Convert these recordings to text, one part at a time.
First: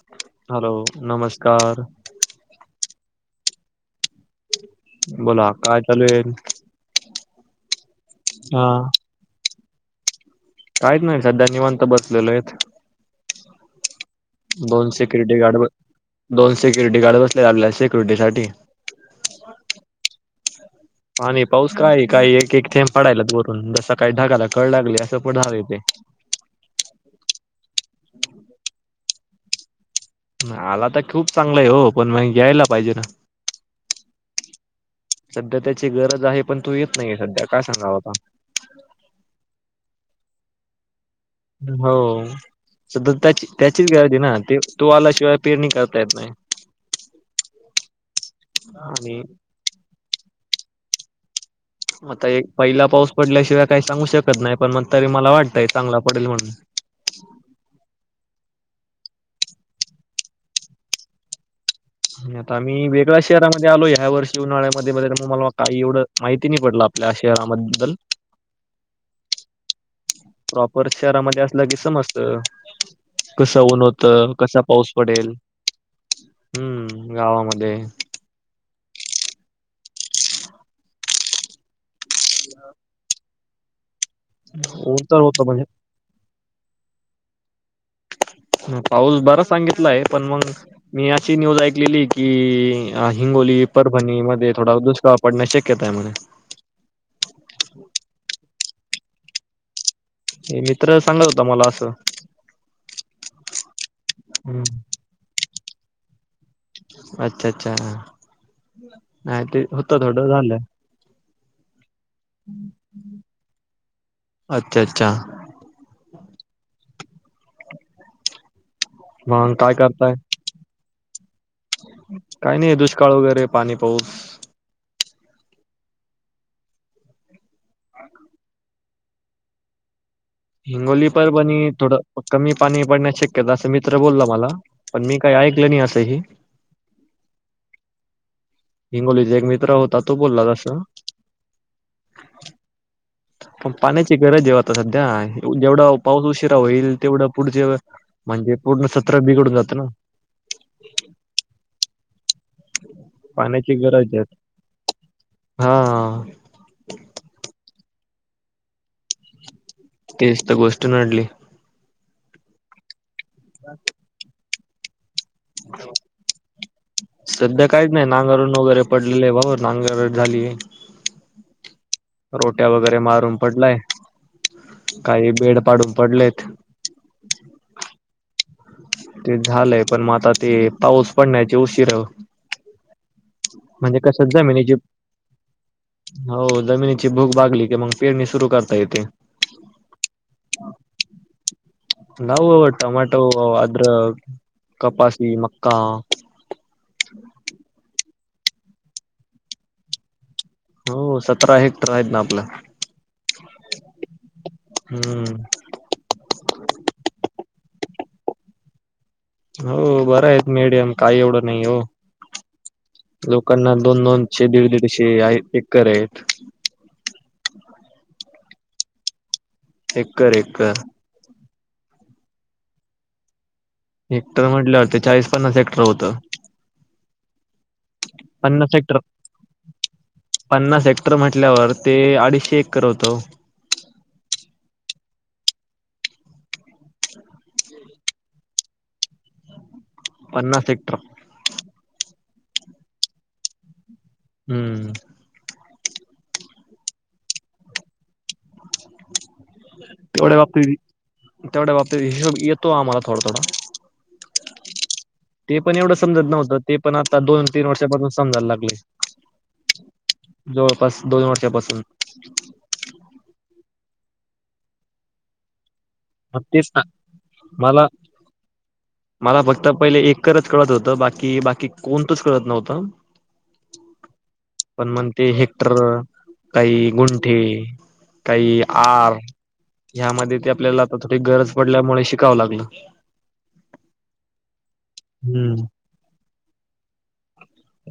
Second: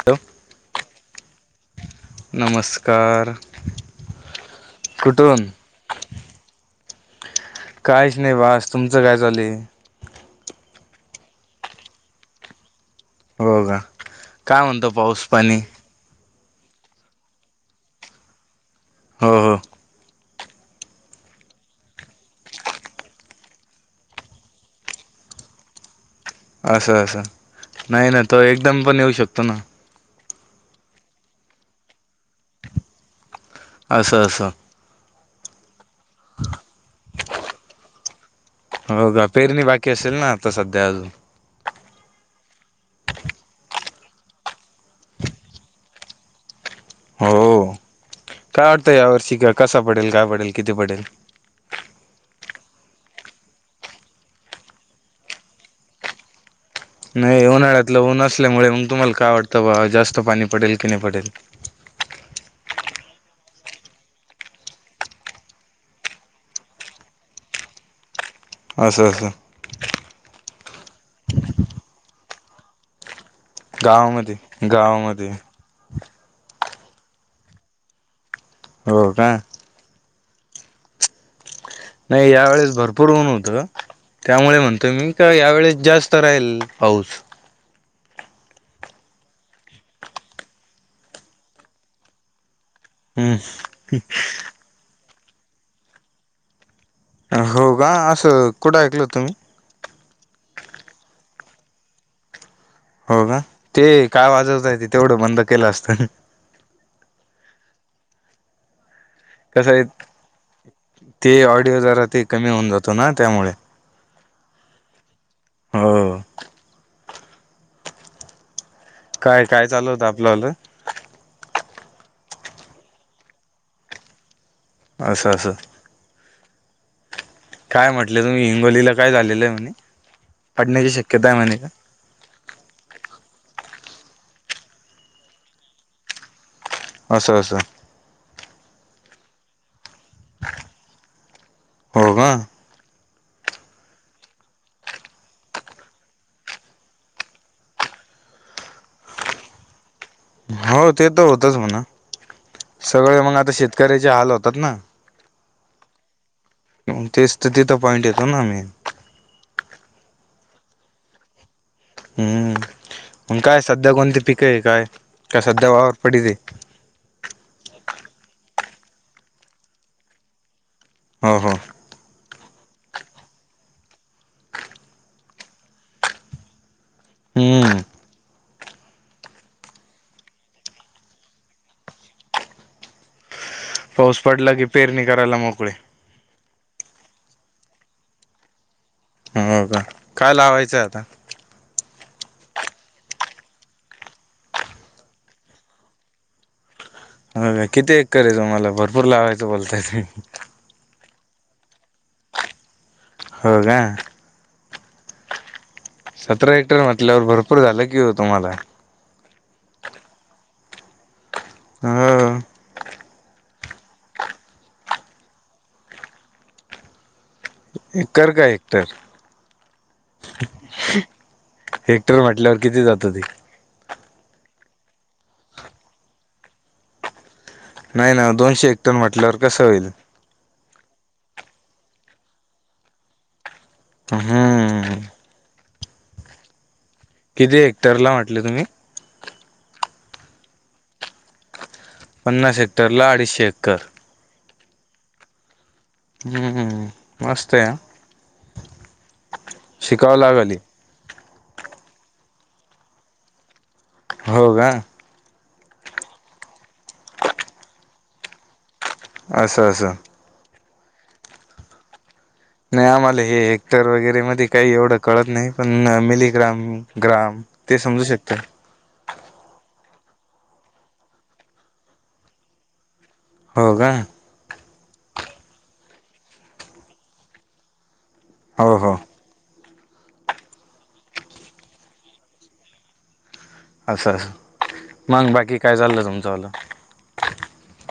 Hello hello नमस्कार! कार बोला काय चालूय? काहीच नाही, बास तुमचं काय चालुय? काहीच नाही सध्या निवांत बसलेलोयत. हो का काय म्हणतो दोन पाऊस सिक्युरिटी पाणी गार्ड, दोन सिक्युरिटी गार्ड बसले आपल्या सिक्युरिटी साठी हो हो आणि पाऊस काय काही एक एक थेम पडायलाच वरून जस काळी ढागायला कळ लागलीय असं पडायल ते [inaudible] असं, असं, नाही ना तो एकदम पण येऊ शकतो ना? आला तर खूप चांगलंय वो, पण म यायला पाहिजे ना? असं असं सध्या त्याची गरज आहे पण तो येत नाहीे सध्या काय सांगाव आता हो का पेरणी बाकी असेल ना आता सध्याल हो सध्या त्या त्याचीच गरजय ना ते तो आल्याशिवाय पेरणी करता येत नाही. हो [inaudible] काय वाटतंय आणि यावर्षी का कसा पडेल? काय पडेल? किती पडेल? आता एक पहिला पाऊस पडल्याशिवाय काही सांगू शकत नाही. पण मग तरी मला वाटतंय चांगला पडेल म्हणून नाही उन्हाळ्यातलं ऊन असल्यामुळे मग तुम्हाला काय वाटतं बाॅ जास्त पाणी पडेल की नाही पडेल? आता आम्ही वेगळ्या शहरामध्ये आलो ह्या वर्षी उन्हाळ्यामध्ये मग मला काही एवढं माहिती नाही पडलं आपल्या शहराबद्दल- असं असं प्रॉपर शहरामध्ये असलं की समजत. कसं ऊन होत, गावामध्ये कसा पाऊस पडेल? गावामध्ये हम्म गावामध्ये हो का! नाही यावेेळेस भरपूर ऊन होतं. त्यामुळे म्हणतोय ऊन मी तर का होत यावेेळेस म्हणजे जास्त राहील पाऊस [unintelligible] पाऊस बरच सांगितला आहे पण मग मी अशी न्यूज ऐकलेली की हम्म हिंगोली परभणी मध्ये थोडा दुष्काळ पडण्या शक्यता आहे मध्ये हो का असं कुठं ऐकलं होतं मी मित्र सांगत होता मला असं हो का ते काय वाजवताय हम्म ते तेवढं बंद केलं असतं अच्छा अच्छा नाही ते कसं आहे होत थोडं झालं ते ऑडिओ जरा ते कमी होऊन जातो ना त्यामुळे अच्छा अच्छा हो म काय चालू होतं करताय आपलंलं काही नाही दुष्काळ वगैरे पाणी पाऊस असशं असशं काय म्हटलं तुम्ही हिंगोलीला काय झालेलं आहे म्ह हिंगोली प बनी ोडं कमी पाणी पडण्या श कदा अस मित्र बोलला मला पण मी काही ऐकलं नाही असंही असशा असं हिंगोलीचा एक मित्र होता तो बोलला तसं हो का पण पाण्याची गरज आहे आता सध्या जेवढा पाऊस उशिरा होईल तेवढं पुढचे म्हणजे पूर्ण सतरा बिघडून जातं ना हो ते तर होतच म्हणा सगळे मग आता पाण्याची शेतकऱ्याचे गरज आहे हाल होतात ना हा तेच तर तिथं पॉइंट येतो ना आम्ही तेच तर गोष्ट नडली हम्म काय सध्या कोणते पिक आहे काय कासादावावर पडी ती सध्या काहीच नाही नांगारून वगैरे पडलेले आहे बाबा नांगर झाली हो हो रोट्या वगैरे मारून पडलाय काही बेड पाडून पडलेत हम ते झालंय, पण मग आता ते पाऊस पडण्याची उशीर म्हणजे पाऊस कस पडला की जमिनीची पेरणी करायला मोकळे हो जमिनी भूक भागली की मग पेरणी सुरू करता येते. हं, हं, हं. काय लावायचंय आता? लावु टमॅटो, आद्रक, कपासी, मका [unintelligible] होय, किती एकर हाय तुम्हाला भरपूर लावायचं बोलतायेत? हो सतरा हेक्टर आहेत ना आपलं. होय काय? हम्म. हेक्टर म्हटल्यावर भरपूर झालं की हो तुम्हाला. हो बर आहेत मीडियम काही एवढं नाही हो. लोकांना दोन दोनशे, दीड दीडशे आहेत एकर आहेत. एकर काय हेक्टर? Acre, acre. हेक्टर म्हंटल्यावर किती जातं ते? हेक्टर म्हंटल्यावर ते चाळीस पन्नास हेक्टर होतं. नाही ना दोनशे हेक्टर म्हंटल्यावर कसं होईल? पन्नास हेक्टर म्हटल्यावर ते अडीचशे एकर होतं ओ. हम्म किती हेक्टरला म्हंटले तुम्ही? पन्नास हेक्टर. पन्नास हेक्टरला अडीचशे एक्कर. हम्म. हम्म, मस्त हाय हा. शिकावं तेवढ्या लागलं हि. बाबतीत तेवढ्या बाबतीत हिशोब येतो आम्हाला थोडा, थोडा. हो का? ते पण एवढं समजत नव्हतं, ते पण आता दोन तीन वर्षापासून समजायला लागलंय. असं, असं. जवळपास दोन वर्षापासून नाही आम्हाला हे हेक्टर वगैरेमध्ये काही एवढं कळत नाही. पण मग मिलीग्राम तेच ना ग्राम ते मला समजू शकतं. मला फक्त पहिले एककरच कळत होतं, बाकी बाकी कोणतंच कळत नव्हतं. हो का? पण मग ते हेक्टर, काही गुंठे, काही हो हो. आर ह्यामध्ये ते आपल्याला आता थोडी गरज पडल्यामुळे शिकावं लागलं. असं असं, मग बाकी हम्म काय चाललं तुमच वालं?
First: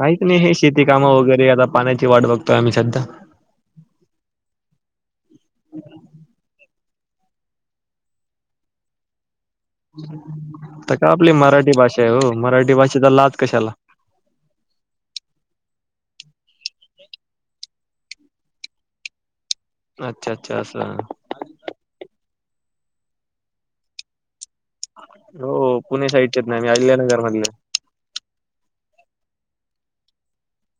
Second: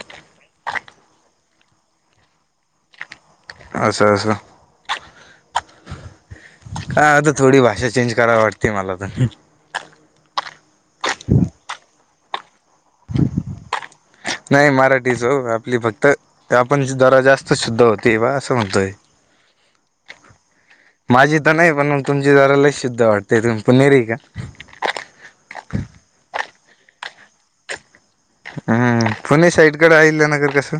काहीच नाही हे शेती काम वगैरे आता पाण्याची वाट बघतोय आम्ही सध्या. असं असं [inaudible] काय आता थोडी भाषा चेंज करावी वाटते मला तर. तर काय आपली मराठी भाषा आहे हो, मराठी भाषेचा लाज कशाला. नाही मराठीच हो आपली फक्त आपण जरा जास्त शुद्ध होते बा असं म्हणतोय. अच्छा, अच्छा असं माझी तर नाही पण तुमची जरा लई शुद्ध वाटते. तुम्ही पुणेरी हाय का? हो पुणे साईडच्याच नाही मी अलिल्या नगरमधले हम्म पुणे साईडकडे आहिल्या नगर कसं?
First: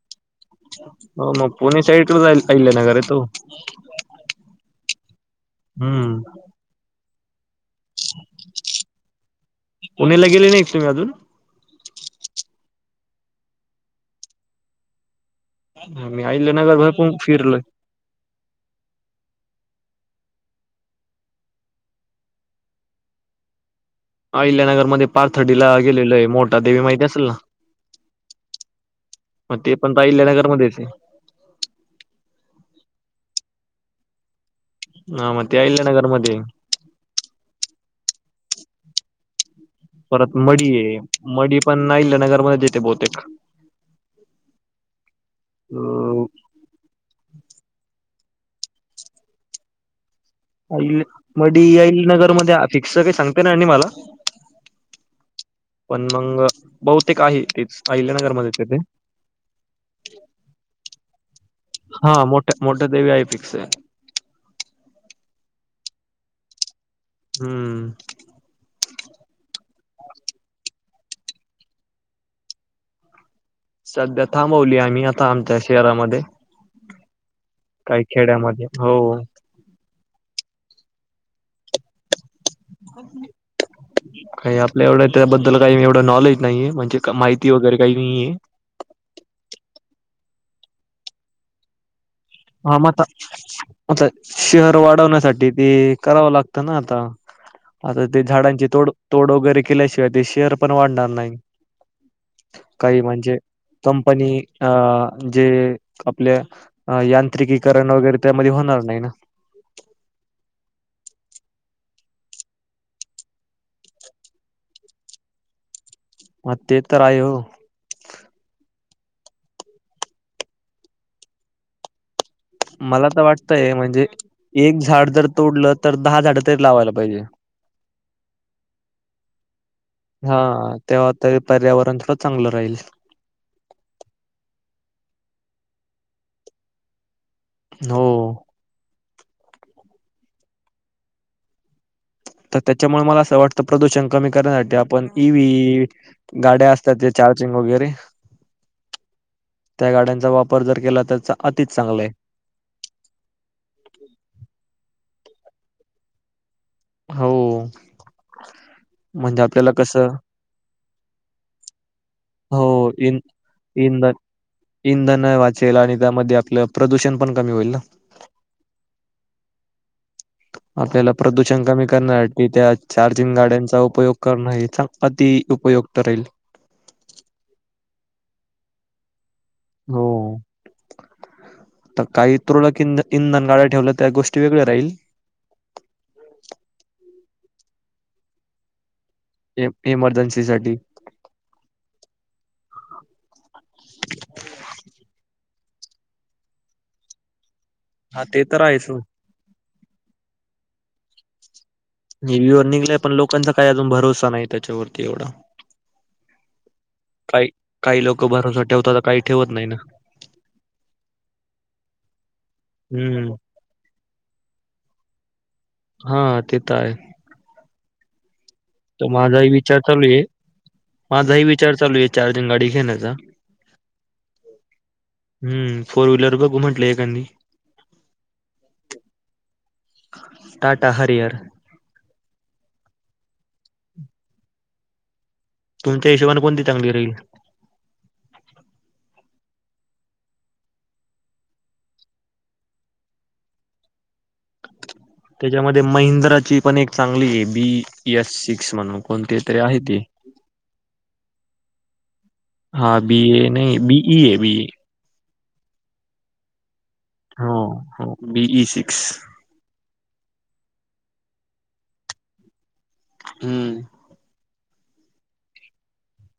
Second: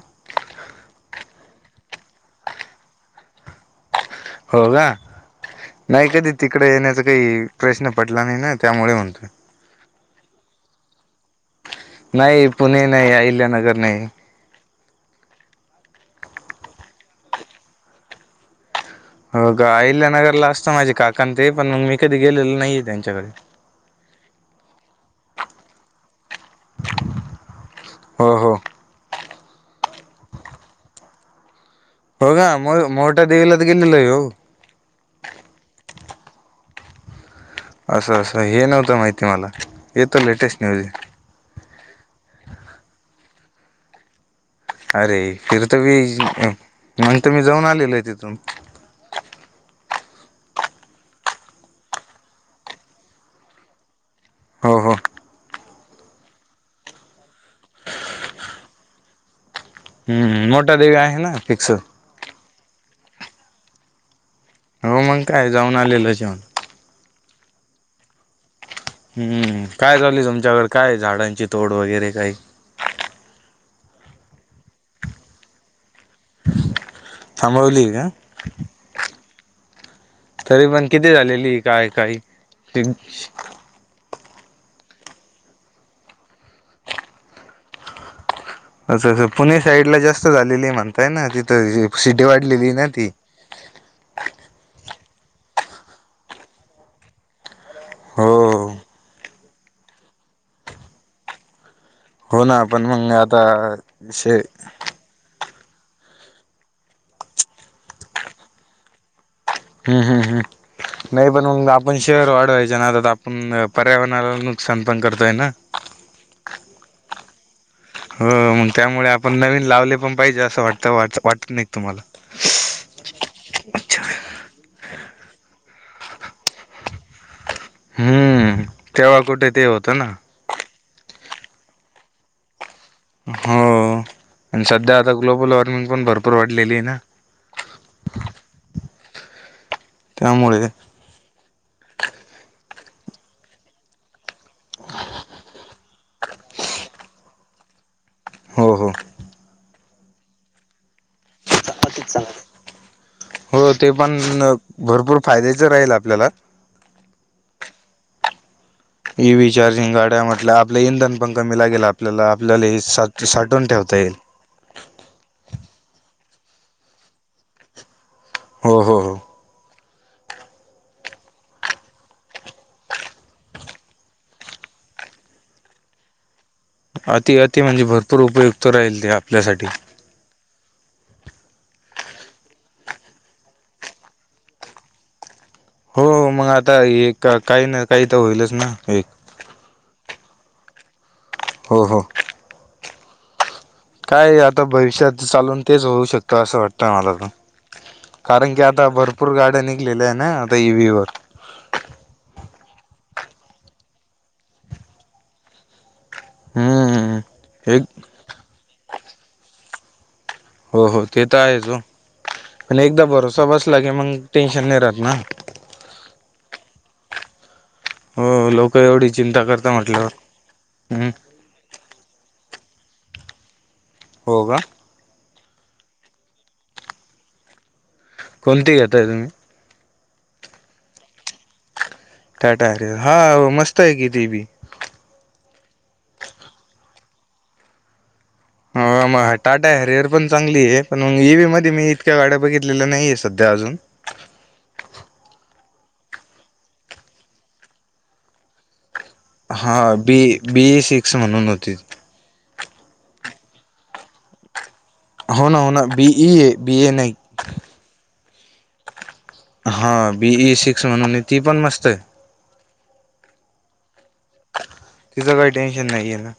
हो मग पुणे साईडवरच आहिल्यानगर आहेत हो. हो का? नाही कधी तिकडं येण्याचा काही प्रश्न पडला नाही ना त्यामुळे म्हणतोय. पुण्याला गेले नाही तुम्ही अजून? नाही, पुणे नाही, अहिल्यानगर नाही, मी आईल्यानगरला पन फिरलोय. हो का अहिल्यानगरला असता माझे काकाण ते पण मग मी कधी गेलेल नाहीये त्यांच्याकडे. अहिल्यानगर मध्ये पारथडीला गेलेलंय मोठ देेवी माहिती असेल ना! हो हो मग ते पण अहिल्यानगरमध्येच ये, हो का मो मोठादेवीला त गेलेलं हो, ह म ते आईल नगर मध्ये असं असं हे नव्हतं माहिती मला. येतो परत लेटेस्ट मडी न्यूज ये मडी पण नाहीईलेनगरमध्ये येते बहुतेक, अरे फिर तर मी अ मग त मी जाऊन आलेल आहे तिथून, अईल मडी अईल नगर मध्ये फिक्स काही सांगते ना मला, हो हो. पण मग बहुतेक आहे तेच अहिल्या्यनगरमध्येच तेथे. हम्म मोटा देवी आहे ना! फिक्स हा मोठा मोठा देवी आये फिक्स. हो मग काय जाऊन आलेलं जेवण. हम्म! हम्म काय चालू य तुमच्याकड काय झाडांची तोड वगैरे काही, सध्या थांबवली आम्ही आता आमच्या शहरामध्ये, [unintelligible] काही का? खेड्यामध्ये हो! तरी पण किती झालेली काय काय? काही आपल्या एवढं त्याबद्दल काही एवढं नॉलेज नाहीये म्हणजे माहिती वगैरे काही नाहीय. असं असं पुणे साईडला जास्त झालेली म्हणताय ना तिथं जी हा मता म आता शहर वाढवण्या सा साठी ते करावं लागत न आता आता ते हो झाडांची तोड तोड वगैरे केल्याशिवाय ते शेअर पण वाढणार नाही. हो ना पण काही मग म्हणजे आता कंपनी श अ जे आपल्या यांत्रिकीकरण वगैरे त्यामध्ये होणार नाही. हम्म हम्म हम्म. नाही पण मग आपण शहर वाढवाच्या नादात आपण पर्यावरणाला नुकसान पण करतोय ना? मग ते तर आहे हो हो मग त्यामुळे आपण नवीन लावले पण पाहिजे असं वाटत वाटत वाटत नाही क तुम्हाला? मला तर वाटतंय म्हणजे एक झाड जर तोडलं तर दहा झाड तरी लावायला पाहिजे. हम्म! तेव्हा कुठे ते होतं ना. हां, तेव्हा त पर्यावरण थोडं चांगलं राहील. हो आणि सध्या आता ग्लोबल वॉर्मिंग पण भरपूर वाढलेली आहे ना? हो, त्यामुळे तर त्याच्यामुळे मला असं वाटतं प्रदूषण कमी करराण्यासाठी आपण इ वी इ गाड्या असतात त्या चा चार्जिंग वगैरे? हो हो त्या गाड्यांचा वापर जर केला तर चा अत [inaudible] हो ते पण भरपूर फायद्याच राहील आपल्याला. हो! इ म्हणजे वी आपल्याला चार्जिंग कसं गाड्या म्हटल्या आपल्या इंधन पण कमी लागेल आपल्याला आपल्याल हो, इन साठ ते साठवून ठेव इंधन इंधन वाचेल आणि त्यामध्ये आपलं प्रदूषण पण कमी होईल ना? हो हो हो! आपल्याला प्रदूषण कमी करण्यासाठी त्या चार्जिंग गाड्यांचा उपयोग करणं हे चा अती ती उपयुक्त राहील. अति अति म्हणजे भरपूर उपयुक्त राहील ते आपल्यासाठी. हो, [inaudible] तर काही तुरळकं इंध इंधन गाड्या ठेवलं त्या गोष्टी वेगळ्या राहील. हो मग आता एक काही ना काही तर होईलच ना एक इम इमर्जन्सी साठी! हो हो काय आता भविष्यात चालून तेच होऊ शकतं असं वाटतं मला त हा ते कारण तर की आहेच आता भरपूर गाड्या निघलेल्या आहे न. [unintelligible] नि वू वर निघाल्या पण लोकांचा काही अजून भरोसा नाही त्याच्यावरती एवढा. हम्म काही एक काही लोक भरोसा ठेवतातात काही ठेवत नाही ना. हो हो ते तर आहे ओ! आणि एकदा हम्म भरोसा बसला की मग टेन्शन नाही राहत ना. हा ते तर आहे हो लोक तर एवढी चिंता माझाही करता विचार चालू म्हटल्यावर आहे हम्म. माझाही विचार चालू आहे चार गाडी घेण्याचा. हो का? हम्म फोर व्हीलर बघू म्हटलं एखादी. कोणती घेताय तुम्ही? टाटा हरियर टाटार हरिअर हा मस्त आहे किती बी. तुमच्या हिशोबाने कोणती चांगली राहील हो टाटा हरियर पण चांगली आहे पण म ई वी मध्ये मी इतक्या गाड्या बघितलेल्या नाहीये सध्या. आजुन? [inaudible] त्याच्यामध्ये महिंद्राची पण एक चांगली आहे बी एस सिक्स म्हणून कोणते तरी हा आहे ते बी बी ए सिक्स म्हणून होती हा बी ए नाही बी इ ये बी ए हो ना हो ना बी इ हा हा बीई सिक्स म्हणून ती पण मस्त आहे हम्म तिचं काही टेन्शन नाही आहे ना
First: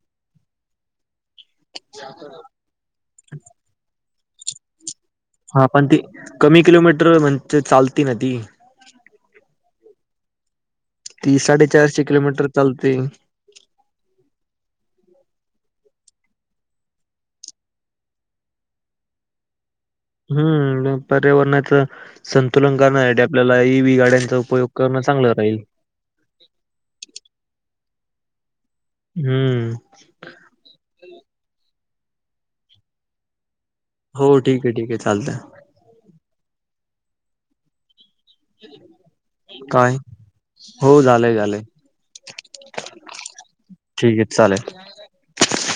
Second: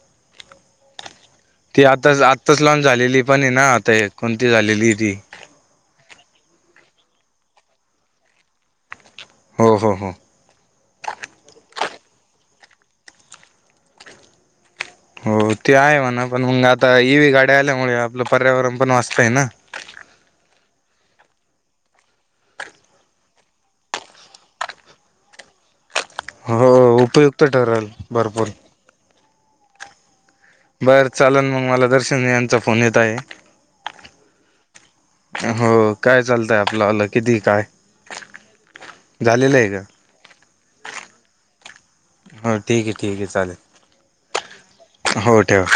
ती आताच आत्ताच लॉनच झालेली पण आहे ना आता कोणती झालेली ती हा पण ती कमी किलोमीटर म्हणजे चालती का ती हो ह हो ती साडेचारशे किलोमीटर चालते होर ते हाय म्हणावं पण आता ये वी गाड्या आल्यामुळे आपला पर्यावरण वाचते ना बनवून जात आहे ना हम्म पर्यावरणाच संतुलन करणसाठी आपल्याला ई व् गाड्यांचा उपयोग करण चांगलं राहील हो उपयुक्त ठरेल भरपूर हम्म सगळ्यांचे फोन येत आहेत हो ठीक आहे ठीक आहे चालतंय. हो काय चालते आपण तुला आलं किती काय झालेलं आहे काय का हो झाले झाले हो ठीक आहे ठीक आहे चाले ठीक आहे चालेल हो ठेव